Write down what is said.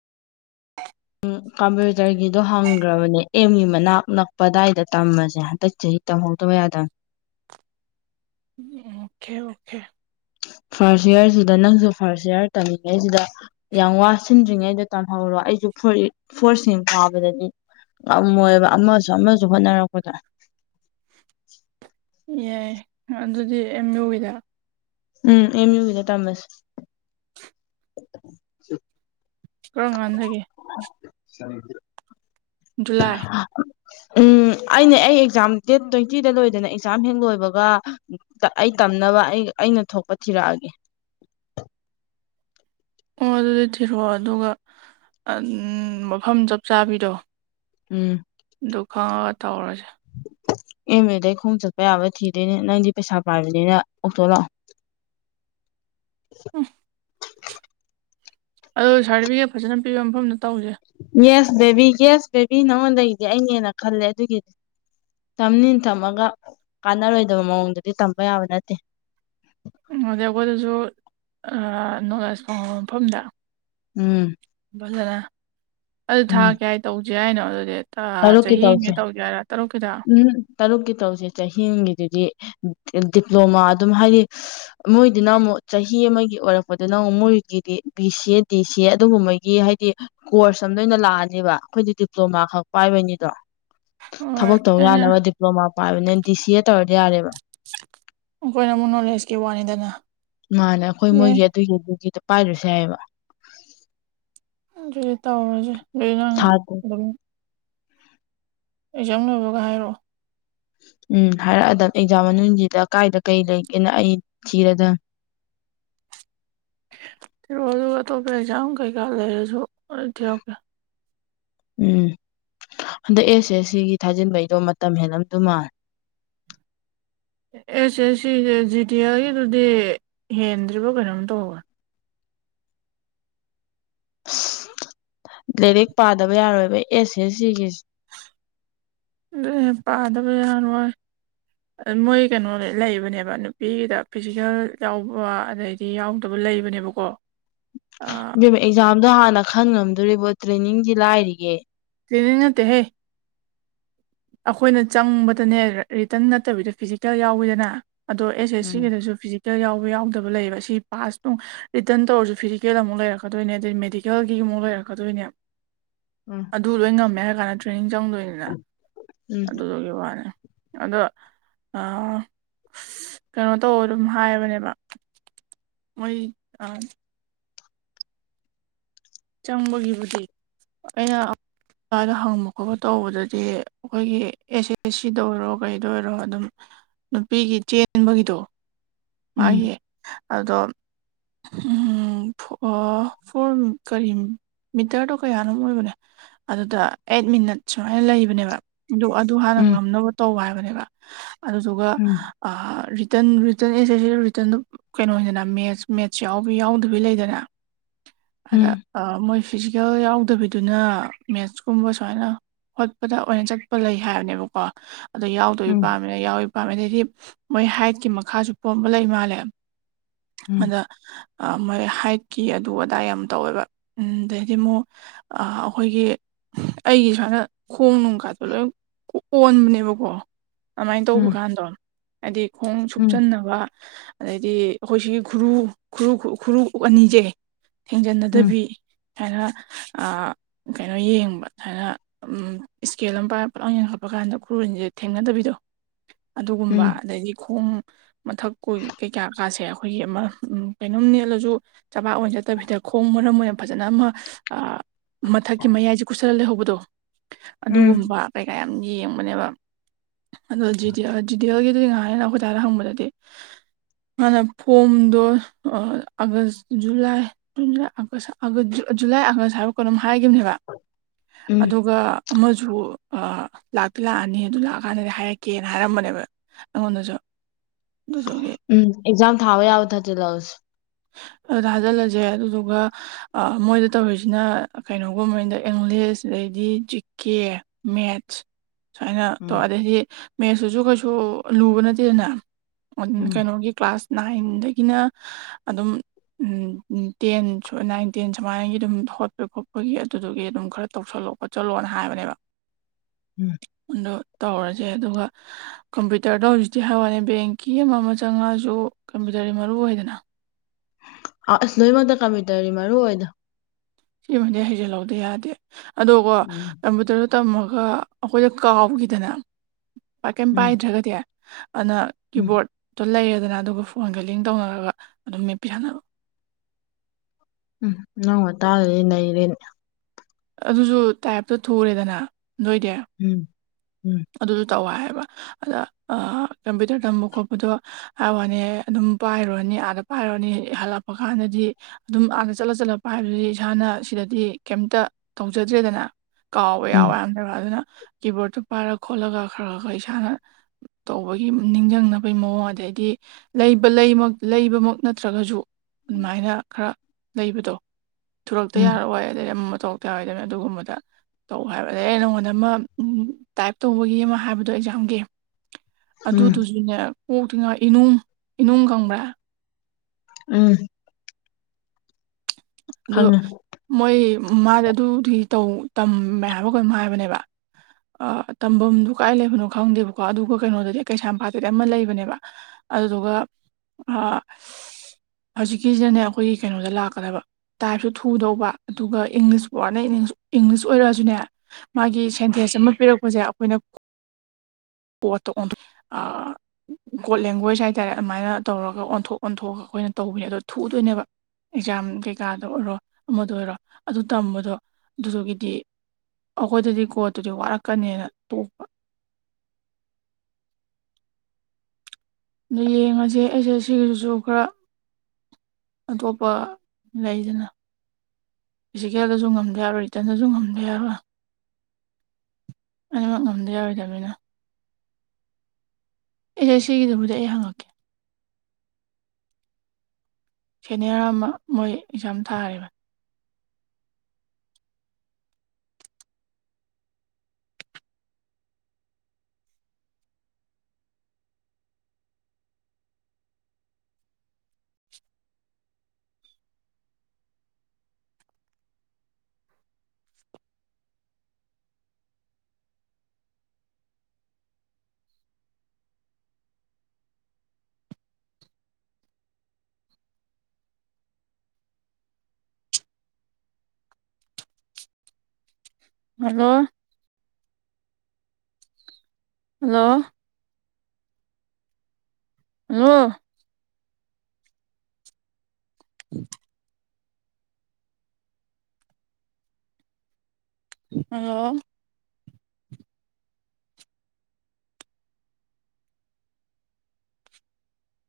[inaudible] ꯀꯝꯄ꯭ꯌꯨꯇꯔꯒꯤꯗꯣ ꯍꯪꯈ꯭ꯔꯕꯅꯦ ꯑꯦꯝꯒꯤ ꯃꯅꯥꯛ ꯅꯛꯄ ꯑ ꯑꯗꯨꯗꯥꯏꯗ ꯇꯝꯃꯁꯦ ꯍꯟꯗꯛ ꯆꯍꯤ ꯇꯝꯍꯧꯗ ꯍ ꯌꯥꯗ ꯑꯣꯀꯦ ꯑꯣꯦ ꯐꯥꯔꯁ ꯏꯌꯥꯔꯁꯤꯗ ꯅꯪꯁꯨ ꯐꯥꯔꯁ ꯏꯌꯥꯔ ꯇꯝꯃꯤꯉꯩꯁꯤꯗ ꯌꯥꯝ ꯋꯥꯁꯤꯟꯗ꯭ꯔꯤꯉꯩꯗꯣ ꯇꯝꯍꯧꯔꯣ ꯑꯩꯁꯨ ꯐ ꯐꯣꯔꯁꯤꯡ ꯐꯥꯕꯗꯗꯤ ꯉꯃꯣꯏꯕ ꯑꯃꯁꯨ ꯑꯃꯁꯨ ꯍꯣꯠꯅꯔꯛꯄꯗ ꯌꯥꯏ ꯑꯗꯨꯗꯤ ꯑꯦꯝ ꯌꯨꯋꯤꯗ ꯎꯝ ꯑꯃꯤ ꯌ ꯀꯗ ꯇꯥꯃꯁ ꯀ ꯉꯖꯒꯦ ꯁꯅꯤ ꯖꯂꯥꯏ ꯎꯝ ꯑꯅꯦ ꯑꯩ ꯑꯦꯛꯖꯥꯝ ꯗꯦꯠ ꯇ꯭ꯋꯦꯟꯇꯤꯗ ꯂꯣꯏꯗꯅ ꯑꯦꯛꯖꯥꯝ ꯍꯦꯛ ꯂꯣꯏꯕꯒ ꯑꯩ ꯇꯝꯅꯕ ꯑꯩ ꯑꯩꯅ ꯊꯣꯛꯄ ꯊꯤꯔꯛꯑꯒꯦ [unintelligible] ꯑꯣ ꯑꯗꯨꯗꯤ ꯊꯤꯔꯛꯑꯣ ꯑꯗꯨꯒ ꯃꯐꯝ ꯆꯞ ꯆꯥꯕꯤꯗꯣ ꯎꯝ ꯗꯨ ꯈꯒ ꯇꯧꯔꯁꯦ ꯑꯃꯦꯗꯩ ꯈꯣꯡ ꯆꯠꯄ ꯌꯥꯕ ꯊꯤꯗꯣꯏꯅꯦ ꯅꯪꯗꯤ ꯄꯩꯁꯥ ꯄꯥꯏꯕꯅꯤꯅ ꯑꯣꯛꯇꯣ ꯂꯥꯛꯑꯣ [unintelligible] ꯑ ꯑꯣ ꯁꯥꯔꯇꯤꯐꯤꯀꯦꯠ ꯐꯖꯅꯤꯕ ꯃꯐꯝꯗꯨ ꯌꯦꯁ ꯕꯦꯕꯤ ꯌꯦꯁ ꯕꯦꯕꯤ ꯅꯉꯣꯟꯗꯒꯤꯗꯤ ꯑꯩꯅꯦꯅ ꯈꯜꯂꯦ ꯑꯗꯨꯒꯤꯗꯤ ꯇꯝꯅꯤ ꯊꯝꯃꯒ ꯀꯥꯟꯅꯔꯣꯏꯗꯕ ꯃꯑꯣꯡꯗꯗꯤ ꯇꯝꯕ ꯌꯥꯕ ꯅꯠꯇꯦ ꯑꯗꯨꯗꯩ ꯑꯩꯈꯣꯏꯗꯁꯨ ꯅꯣꯔꯠꯦꯁ ꯐꯥꯎꯉꯕ ꯃꯐꯝꯗ ꯎꯝ ꯐꯖꯅ ꯑꯗꯨ ꯊꯥ ꯎꯝ ꯀꯦ ꯍꯥꯏ ꯇꯧꯁ ꯍꯥꯏꯅꯣ ꯑꯗꯨꯗꯤ ꯇꯔꯨꯛꯀꯤ ꯇꯧꯁꯦ ꯆꯍꯤꯒꯤ ꯇꯧꯒꯦ ꯍꯥꯏꯔꯥ ꯇꯔꯨꯛꯀꯤꯗ ꯎꯝ ꯇꯔꯨꯛꯀꯤ ꯇꯔꯨꯛꯁꯦ ꯆꯍꯤꯒꯤꯗꯨꯗꯤ ꯗꯤꯄ꯭ꯂꯣꯃꯥ ꯑꯗꯨꯝ ꯍꯥꯏꯗꯤ ꯃꯣꯏꯗꯨꯅ ꯑꯃꯨꯛ ꯆꯍꯤ ꯑꯃꯒꯤ ꯑꯣꯏꯔꯛꯄꯗꯨꯅ ꯃꯣꯏꯒꯤꯗꯤ ꯕꯤ ꯁꯤ ꯑꯦ ꯗꯤ ꯁꯤ ꯑꯦ ꯑꯗꯨꯒꯨꯝꯕꯒꯤ ꯍꯥꯏꯗꯤ ꯀꯣꯔꯁ ꯁ ꯂꯣꯏ ꯂꯑꯅꯦꯕꯈꯣꯏꯗꯤ ꯗꯤꯄ꯭ꯂꯣꯃꯥ ꯈꯛ ꯄꯥꯏꯕꯅꯤꯗꯣ ꯍꯣꯏ ꯊꯕꯛꯛꯇꯧ ꯑꯦ ꯌꯥꯅꯕ ꯗꯤꯄ꯭ꯂꯣꯃꯥ ꯄꯥꯏꯕꯅꯤ ꯗꯤ ꯁꯤ ꯑꯦ ꯇꯧꯔꯗꯤ ꯌꯥꯔꯦꯕ ꯑꯩꯈꯣꯏꯅ ꯑꯃꯨꯛ ꯅꯣꯂꯦꯖꯀꯤ ꯋꯥꯅꯤꯗꯅ ꯃꯥꯅ ꯑꯩꯈꯣꯏ ꯌꯥꯏ ꯃꯣꯏꯒꯤ ꯑꯗꯨꯒꯤ ꯑꯗꯨꯒꯤꯗ ꯄꯥꯏꯔꯨꯁꯦ ꯍꯥꯏꯌꯦꯕ ꯑꯗꯨ ꯇꯧꯔꯁꯦ ꯑꯗꯨ ꯅꯪ ꯊꯥ ꯑꯗꯨꯝ ꯑꯩꯖꯝ ꯂꯣꯏꯕꯒ ꯍꯥꯏꯔꯛꯑꯣ ꯎꯝ ꯍꯥꯏꯔꯛꯑꯗ ꯑꯦꯛꯖꯥꯝ ꯃꯅꯨꯡꯁꯤꯗ ꯀꯥꯏꯗ ꯀꯩ ꯂꯩꯒꯦꯅ ꯑꯩ ꯊꯤꯔꯗ [unintelligible] ꯑꯗꯨꯒꯇ ꯄꯖꯝ ꯀꯩꯀꯥ ꯂꯩꯔꯁꯣ ꯊ ꯑꯣꯀꯦ ꯎꯝ ꯍꯟꯗꯛ ꯑꯦꯁꯦ ꯁꯤꯒꯤ ꯊꯥꯖꯤꯟꯕꯩꯗꯣ ꯃꯇꯝ ꯍꯦꯜꯂꯝꯗꯨ ꯃꯥꯜ [unintelligible] ꯑꯦꯁꯦ ꯁꯤꯁꯦ ꯖꯤꯇꯤꯌꯥꯒꯤꯗꯨꯗꯤ ꯍꯦꯟꯗ꯭ꯔꯤꯕꯣ ꯀꯩꯅꯣꯝ ꯇꯧꯕ ꯂꯥꯏꯔꯤꯛ ꯄꯥꯗꯕ ꯌꯥꯔꯣꯏꯕ ꯑꯦꯁ ꯑꯦ ꯁꯤꯒꯤꯁ ꯂꯩ ꯄꯥꯗꯕ ꯌꯥꯅ ꯑꯣꯏ ꯃꯣꯏ ꯀꯩꯅꯣ ꯂꯩꯕꯅꯦꯕ ꯅꯨꯄꯤꯒꯤꯗ ꯐꯤꯖꯤꯀꯦꯜ ꯌꯥꯎꯕ ꯑꯗꯩꯗꯤ ꯌꯥꯎꯗꯕ ꯂꯩꯕꯅꯦꯕꯀꯣ ꯑꯥ ꯦꯝ ꯑꯦꯛꯖꯥꯝꯗꯣ ꯍꯥꯟꯅ ꯈꯟ ꯉꯝꯗꯣꯔꯤꯕꯣ ꯇ꯭ꯔꯦꯅꯤꯡꯗꯤ ꯂꯥꯏꯔꯤꯒꯦ ꯀꯔꯤꯅ ꯇꯍꯦ ꯑꯩꯈꯣꯏꯅ ꯆꯪꯕꯗꯅꯦ ꯔꯤꯇꯟ ꯅꯠꯇꯕꯤꯗ ꯐꯤꯖꯤꯀꯦꯜ ꯌꯥꯎꯋꯤꯗꯅ ꯑꯗꯣ ꯑꯦꯁ ꯑꯦꯁ ꯎꯝ ꯁꯤꯒꯤꯗꯁꯨ ꯐꯤꯖꯤꯛ ꯐꯤꯀꯦꯜ ꯌꯥꯎꯕ ꯌꯥꯎꯗꯕ ꯂꯩꯌꯦꯕ ꯁꯤ ꯄꯥꯁꯇꯅꯨꯡ ꯔꯤꯇꯔꯟ ꯇꯧꯔꯁꯨ ꯐꯤꯖꯤꯀꯦꯜ ꯑꯃꯨꯛ ꯂꯩꯔꯛꯀꯗꯣꯏꯅꯦ ꯑꯗꯨꯗꯩ ꯃꯦꯗꯤꯀꯦꯜꯒꯤ ꯃꯨꯝ ꯂꯩ ꯑꯀꯗꯨꯣꯏꯅꯤꯝ ꯎꯝ ꯑꯗꯨ ꯂꯣꯏ ꯉꯝꯃꯦ ꯍꯥꯏ ꯀꯥꯟꯗ ꯇ꯭ꯔꯦꯅꯤꯡ ꯆꯪꯗꯣꯏꯅꯤꯅ ꯎꯝ ꯑꯗꯨꯗꯨꯒꯤ ꯋꯥꯅꯤ ꯑꯗꯣ ꯑ ꯀꯩꯅꯣ ꯇꯧ ꯑꯗꯨꯝ ꯍꯥꯏꯕꯅꯦꯕ ꯑꯣꯏꯣꯏ ꯑ ꯆꯝꯕꯒꯤꯕꯨꯗꯤ ꯑꯩꯅ ꯏꯁꯗ ꯍꯪꯕ ꯈꯣꯠꯄ ꯇꯧꯕꯗꯗꯤ ꯑꯩꯈꯣꯏꯒꯤ ꯑꯦꯁ ꯑꯦ ꯑꯦꯁ ꯁꯤꯗ ꯑꯣꯏꯔꯣ ꯀꯩꯗ ꯑꯣꯏꯔꯣ ꯑꯗꯨꯝ ꯅꯨꯄꯤꯒꯤ ꯆꯦꯟꯕꯒꯤꯗꯣ ꯃꯥꯒꯤ ꯑꯗꯣ ꯎꯝ ꯐ ꯀꯔꯤ ꯃꯤꯇꯔꯗꯣ ꯀꯌꯥꯅꯣ ꯑꯣꯏꯕꯅꯦ ꯑꯗꯨꯗ ꯑꯩꯠ ꯃꯤꯅꯠ ꯁꯨꯃꯥꯏꯅ ꯂꯩꯕꯅꯦꯕ ꯑꯗꯨꯣ ꯑꯗꯨ ꯍꯥꯟꯅ ꯎꯝ ꯉꯝꯅꯕ ꯇꯧꯕ ꯍꯥꯏꯕꯅꯦꯕ ꯑꯗꯨꯗꯨꯒ ꯎꯝ ꯔꯤꯇꯟ ꯔꯤꯇꯟ ꯑꯩꯁꯦ ꯁꯤ ꯔꯤꯇꯔꯟꯗꯨ ꯀꯩꯅꯣ ꯑꯣꯏꯗꯅ ꯃꯦꯠꯁ ꯃꯦꯠꯁ ꯌꯥꯎꯕ ꯌꯥꯎꯗꯕꯤ ꯂꯩꯗꯅ ꯑꯗ ꯎꯝ ꯃꯣꯏ ꯐꯤꯖꯤꯀꯦꯜ ꯌꯥꯎꯗꯕꯤꯗꯨꯅ ꯃꯦꯠꯁꯀꯨꯝꯕ ꯁꯨꯃꯥꯏꯅ ꯍꯣꯠꯄꯗ ꯑꯣꯏꯅ ꯆꯠꯄ ꯂꯩ ꯍꯥꯏꯕꯅꯦꯕꯀꯣ ꯑꯗꯣ ꯌꯥꯎꯗꯣꯏꯕ ꯎꯝ ꯄꯥꯝꯃꯤꯅ ꯌꯥꯎꯤ ꯄꯥꯝꯃꯦ ꯑꯗꯩꯗꯤ ꯃꯣꯏ ꯍꯥꯏꯠꯀꯤ ꯃꯈꯥꯁꯨ ꯄꯣꯝꯕ ꯂꯩ ꯃꯥꯜꯂꯦ ꯎꯝ ꯑꯗ ꯑ ꯃ ꯍꯥꯏꯠꯀꯤ ꯑꯗꯨ ꯑꯗꯥꯏ ꯌꯥꯝ ꯇꯧꯋꯦꯕ ꯑꯗꯩꯗꯤ ꯑꯃꯨꯛ ꯑꯩꯈꯣꯏꯒꯤ ꯑꯩꯒꯤ ꯁꯨꯃꯥꯏꯅ ꯈꯣꯡ ꯅꯨꯡ ꯀꯥꯗꯣ ꯂꯣꯏ ꯑꯣꯟꯕꯅꯦꯕꯀꯣ ꯑꯗꯨꯃꯥꯏꯅ ꯇꯧꯕ ꯎꯝ ꯀꯥꯟꯗꯣ ꯍꯥꯏꯗꯤ ꯈꯣꯡ ꯎꯝ ꯎꯝ ꯁꯨꯞꯆꯟꯅꯕ ꯑꯗꯩꯗꯤ ꯑꯩꯈꯣꯏ ꯁꯤꯒꯤ ꯈꯨꯔꯨ ꯈꯨꯨ ꯈꯨꯔꯨ ꯑꯅꯤꯁꯦ ꯎꯝ ꯊꯦꯡꯖꯤꯟꯅꯗꯕꯤ ꯍꯥꯏꯅ ꯑ ꯀꯩꯅꯣ ꯌꯦꯡꯕ ꯁꯨꯃꯥꯏꯅ ꯏꯁꯀꯦꯜ ꯑꯃ ꯄꯂꯥꯡ ꯌꯦꯡꯈꯠꯄ ꯀꯥꯟꯗ ꯈꯨꯔꯟꯁꯦ ꯊꯦꯡꯅꯗꯕꯤꯗꯣ ꯑꯗꯨꯒꯨꯝꯕ ꯎꯝ ꯑꯗꯩꯗꯤ ꯈꯣꯡ ꯃꯊꯛ ꯀꯨ ꯀꯩꯀꯥꯀꯥꯁꯦ ꯑꯩꯈꯣꯏꯒꯤ ꯑꯃ ꯎ ꯀꯩꯅꯣꯝ ꯅꯦꯜꯂꯁꯨ ꯆꯕꯥꯛ ꯑꯣꯏꯅ ꯆꯠꯇꯕꯤꯗ ꯈꯣꯡ ꯃꯔꯝ ꯑꯣꯏ ꯐꯖꯅ ꯑꯃ ꯃꯊꯛꯀꯤ ꯃꯌꯥꯏꯁꯦ ꯀꯨꯁꯜꯂ ꯂꯩꯍꯧꯕꯗꯣ ꯎꯝ ꯑꯗꯨꯒꯨꯝꯕ ꯀꯩꯀꯥ ꯌꯦꯡꯕꯅꯦꯕ ꯑꯗꯣ ꯖꯤꯗꯤ ꯖꯤꯗꯤꯜꯒꯤꯗꯨ ꯉꯥꯏꯅ ꯑꯩꯈꯣꯏꯇꯥꯔ ꯍꯪꯕꯗꯗꯤ [inaudible] ꯍꯥꯟꯅ ꯐꯣꯝꯗꯣ ꯑꯥꯒꯁ ꯖꯨꯂꯥꯏꯖꯨꯟ ꯖꯨꯂꯥꯏ ꯑꯒꯁ ꯑ ꯖꯨꯂꯥꯏ ꯑꯥꯒꯁ ꯍꯥꯏꯔꯛꯀ ꯑꯗꯨꯝ ꯍꯥꯏꯈꯤꯕꯅꯦꯕ ꯎꯝ ꯑꯗꯨꯒ ꯑꯃꯁꯨ ꯂꯥꯛꯇꯤ ꯂꯥꯛꯑꯅꯤ ꯑꯗꯨ ꯂꯥꯛꯑꯀꯥꯟꯗꯗꯤ ꯍꯥꯏꯔꯛꯀꯦꯅ ꯍꯥꯏꯔꯝꯕꯅꯦꯕ ꯑꯩꯉꯣꯟꯗꯁꯨ ꯑꯗꯨꯗꯨꯒꯤ ꯎꯝ ꯑꯦꯛꯖꯝ ꯊꯥꯎꯦ ꯑ ꯊ ꯆꯦꯂꯥꯎꯁ ꯑ ꯑꯗꯨꯗ ꯊꯥꯖꯤꯜꯂꯁꯦ ꯑꯗꯨꯗꯨꯒ ꯃꯣꯏꯗ ꯇꯧꯔꯤꯁꯤꯅ ꯀꯩꯅꯣꯒꯨꯝ ꯃꯦꯟꯗ ꯏꯪꯂꯤꯁ ꯑꯗꯩ ꯗꯤ ꯖꯤꯀꯦ ꯃꯦꯠꯆ ꯁꯨꯃꯥꯏꯅ ꯎꯝ ꯇꯧꯔ ꯑꯗꯩꯗꯤ ꯃꯦꯁꯇꯨꯁꯨ ꯀꯩꯁꯨ ꯂꯨꯕ ꯅꯠꯇꯦꯗꯅ ꯎꯝ ꯀꯩꯅꯣꯒꯤ ꯀ꯭ꯂꯥꯁ ꯅꯥꯏꯟꯗꯒꯤꯅ ꯑꯗꯨꯝ ꯎ ꯇꯦꯟ ꯅꯥꯏꯟ ꯇꯦꯟ ꯁꯨꯃꯥꯏꯅꯒꯤ ꯑꯗꯨꯝ ꯍꯧꯒꯠꯄꯒꯤ ꯈꯣꯠꯄꯒꯤ ꯑꯗꯨꯗꯨꯒꯤ ꯑꯗꯨꯝ ꯈꯔ ꯇꯧꯁꯜꯂꯛꯦ ꯂ ꯈꯠ ꯆꯣꯠꯂꯣꯅ ꯍꯥꯏꯕꯅꯦꯕ ꯎꯝ ꯑ ꯇꯧꯔꯁꯦ ꯑꯗꯨꯒ ꯀꯝꯄ꯭ꯌꯨꯇꯔꯗꯣ ꯍꯧꯖꯤꯛꯇꯤ ꯍꯋꯥꯅꯤ ꯕꯦꯡꯀꯤ ꯑꯃ ꯑꯃ ꯆꯪꯉꯛꯑꯁꯨꯝ ꯐꯖꯔꯤ ꯃꯔꯨ ꯑꯣꯏꯗꯅ ꯑꯥꯎ ꯑꯁ ꯂꯣꯏꯃꯗ ꯀꯥꯃꯤ ꯇꯧꯔꯤ ꯃꯔꯨ ꯑꯣꯏꯗ ꯁꯤꯃꯗꯤ ꯍꯩꯖꯤꯜꯍꯧꯗ ꯌꯥꯗꯦ ꯑꯗꯣ ꯀꯣ ꯎꯝ ꯀꯝꯄꯨꯇꯔꯗ ꯇꯝꯃꯒ ꯑꯩꯈꯣꯏꯗ ꯀꯥꯎꯈꯤꯗꯅ ꯀꯩꯝ ꯎꯝ ꯄꯥꯏꯗ꯭ꯔꯒꯗꯤ ꯑꯗꯨꯅ ꯎꯝ ꯀꯤꯕꯣꯔꯗꯠꯇꯣ ꯂꯩꯌꯦ ꯑꯗꯨꯅ ꯑꯗꯨꯒ ꯐꯣꯟꯒꯂꯤꯡ ꯇꯧꯅꯔꯒ ꯑꯗꯨꯝ ꯃꯦꯄꯤꯍꯕ ꯎꯝ ꯅꯪ ꯇꯥ ꯅ ꯏꯗꯦꯅꯦ ꯑꯗꯨꯁꯨ ꯇꯥꯏꯞꯇꯣ ꯊꯨꯔꯦꯗꯅ ꯅꯣꯏꯗꯤ ꯎꯝ ꯎꯝ ꯇꯧꯋꯑꯕ ꯑꯗ ꯀꯝꯄ꯭ꯌꯨꯇꯔ ꯇꯝꯕ ꯈꯣꯠꯄꯗꯣ ꯍꯥꯏ ꯋꯥꯅꯤ ꯑꯗꯨꯝ ꯄꯥꯏꯔꯨꯔꯅꯤ ꯑꯥꯗ ꯄꯥꯏꯔꯛꯑꯅꯤ ꯍꯜꯂꯛꯄ ꯀꯥꯟꯗꯗꯤ ꯑꯗꯨꯝ ꯑꯥꯗ ꯆꯠꯂ ꯆꯠꯂ ꯄꯥꯏꯕꯗꯨꯗꯤ ꯏꯁꯥꯅ ꯁꯤꯗꯗꯤ ꯀꯩꯝꯇ ꯇꯧꯖꯗ꯭ꯔꯦꯗꯅ ꯀꯥꯎꯕ ꯌꯥꯎꯋ ꯎꯝ ꯌꯥꯝꯗ꯭ꯔꯕ ꯑꯗꯨꯅ ꯀꯤꯕꯣꯔꯗꯠꯇꯨ ꯄꯥꯏꯔ ꯈꯣꯠꯂꯒ ꯈꯔ ꯈꯔ ꯈꯔ ꯏꯁꯥꯅ ꯇꯧꯕꯒꯤ ꯅꯤꯡꯁꯤꯡꯅꯕꯒꯤ ꯃꯑꯣꯡ ꯑꯗꯩꯗꯤ ꯂꯩꯕ ꯂꯩꯕꯃꯛ ꯅꯠꯇ꯭ꯔꯒꯁꯨ ꯑꯗꯨꯃꯥꯏꯅ ꯈꯔ ꯂꯩꯕꯗꯣ ꯁꯨꯔꯛꯇ ꯎꯝ ꯌꯥꯔꯑꯣꯏ ꯑꯗꯩ ꯑꯃ ꯇꯣꯛꯇ ꯍꯥꯏꯗꯅ ꯑꯗꯨꯒꯨꯝꯕꯗ ꯇꯧ ꯍꯥꯏꯕ ꯑꯗꯩ ꯑ ꯅꯪꯉꯣꯟꯗ ꯑꯃ ꯎ ꯇꯥꯏꯞ ꯇꯧꯕꯒꯤ ꯑꯃ ꯍꯥꯏꯕꯗꯣ ꯑꯦꯛꯖꯥꯝꯒꯤ ꯎꯝ ꯑꯗꯨꯗꯨꯁꯨꯅꯦ ꯑꯣꯇ꯭ꯔꯤꯉꯩ ꯏꯅ ꯏꯅꯅꯨꯡ ꯈꯪꯕ꯭ꯔꯥ ꯎꯝ ꯑꯗꯨ ꯈꯪꯉꯦ ꯃꯣꯏ ꯃꯥꯗ ꯑꯗꯨꯗꯤ ꯃꯌꯥꯝ ꯑꯃ ꯀꯝ ꯍꯥꯏꯕꯅꯦꯕ ꯑ ꯇꯝꯐꯝꯗꯨ ꯀꯥꯏ ꯂꯩꯕꯅꯣ ꯈꯪꯗꯦꯕꯀꯣ ꯑꯗꯨꯒ ꯀꯩꯅꯣꯗꯗꯤ ꯀꯩꯁꯥꯝꯄꯥꯠꯇꯗꯤ ꯑꯃ ꯂꯩꯕꯅꯦꯕ ꯑꯗꯨꯗꯨꯒ ꯍꯧꯖꯤꯛꯀꯤꯁꯤꯗꯅꯦ ꯑꯩꯈꯣꯏꯒꯤ ꯀꯩꯅꯣꯗ ꯂꯥꯛꯀꯗꯕ ꯇꯥꯏꯞꯁꯨ ꯊꯨꯗꯧꯕ ꯑꯗꯨꯒ ꯏꯪꯂꯤꯁ ꯄꯣꯔꯅ ꯏꯪꯂꯤꯁ ꯑꯣꯏꯔꯛꯑꯁꯨꯅꯦ ꯃꯥꯒꯤꯦꯟ ꯦꯁ ꯑꯃ ꯄꯤꯔꯛꯄꯁꯦ ꯑꯩꯈꯣꯏꯅ ꯄꯣꯠꯇꯣ ꯀꯣꯠ ꯂꯦꯡꯒ꯭ꯋꯦꯖ ꯍꯥꯏꯇꯥꯔꯦ ꯑꯗꯨꯃꯥꯏꯅ ꯇꯧꯔꯒ ꯑꯣꯟꯊꯣꯛ ꯑꯣꯟꯊꯣꯛꯑꯒ ꯑꯩꯈꯣꯏꯅ ꯇꯧꯕꯅꯦ ꯑꯗꯣ ꯊꯨꯗꯣꯏꯅꯦꯕ ꯑꯦꯛꯖꯥꯝ ꯀꯩꯀꯥꯗ ꯑꯣꯏꯔꯣ ꯑꯃꯗ ꯑꯣꯏꯔꯣ ꯑꯗꯨ ꯇꯝꯕꯗꯣ ꯑꯗꯨꯒꯤꯗꯤ ꯑꯩꯈꯣꯏꯗꯗꯤ ꯀꯣꯠꯇꯨꯗꯤ ꯋꯥꯔꯛꯀꯅꯦꯅ ꯇꯣꯛꯄ ꯑꯗꯨꯣ ꯌꯦꯡꯉꯁꯦ ꯑꯩꯁꯦ ꯁꯤꯒꯤꯁꯤꯁꯨ ꯈꯔ ꯑꯇꯣꯞꯄ ꯂꯩꯗꯅ ꯐꯤꯖꯤꯀꯦꯜꯗꯁꯨ ꯉꯝꯗ ꯌꯥꯔꯣꯏ ꯔꯤꯇꯔꯟꯗꯁꯨ ꯉꯝꯗ ꯌꯥꯔꯣꯏ ꯑꯅꯤꯃꯛ ꯉꯝꯗꯤ ꯌꯥꯎꯔꯗꯅꯤꯅ ꯑꯦꯁ ꯁꯤꯒꯤꯗꯕꯨꯗꯤ ꯑꯩ ꯍꯪꯉꯛꯀꯦ ꯁꯦꯅꯤꯌꯔ ꯑꯃ ꯃꯣꯏ ꯑꯦꯛꯖꯥꯝ ꯊꯥꯔꯤꯕ ꯍꯜꯂꯣ ꯍꯜꯂꯣ ꯑꯣ ꯎꯝ ꯑꯣ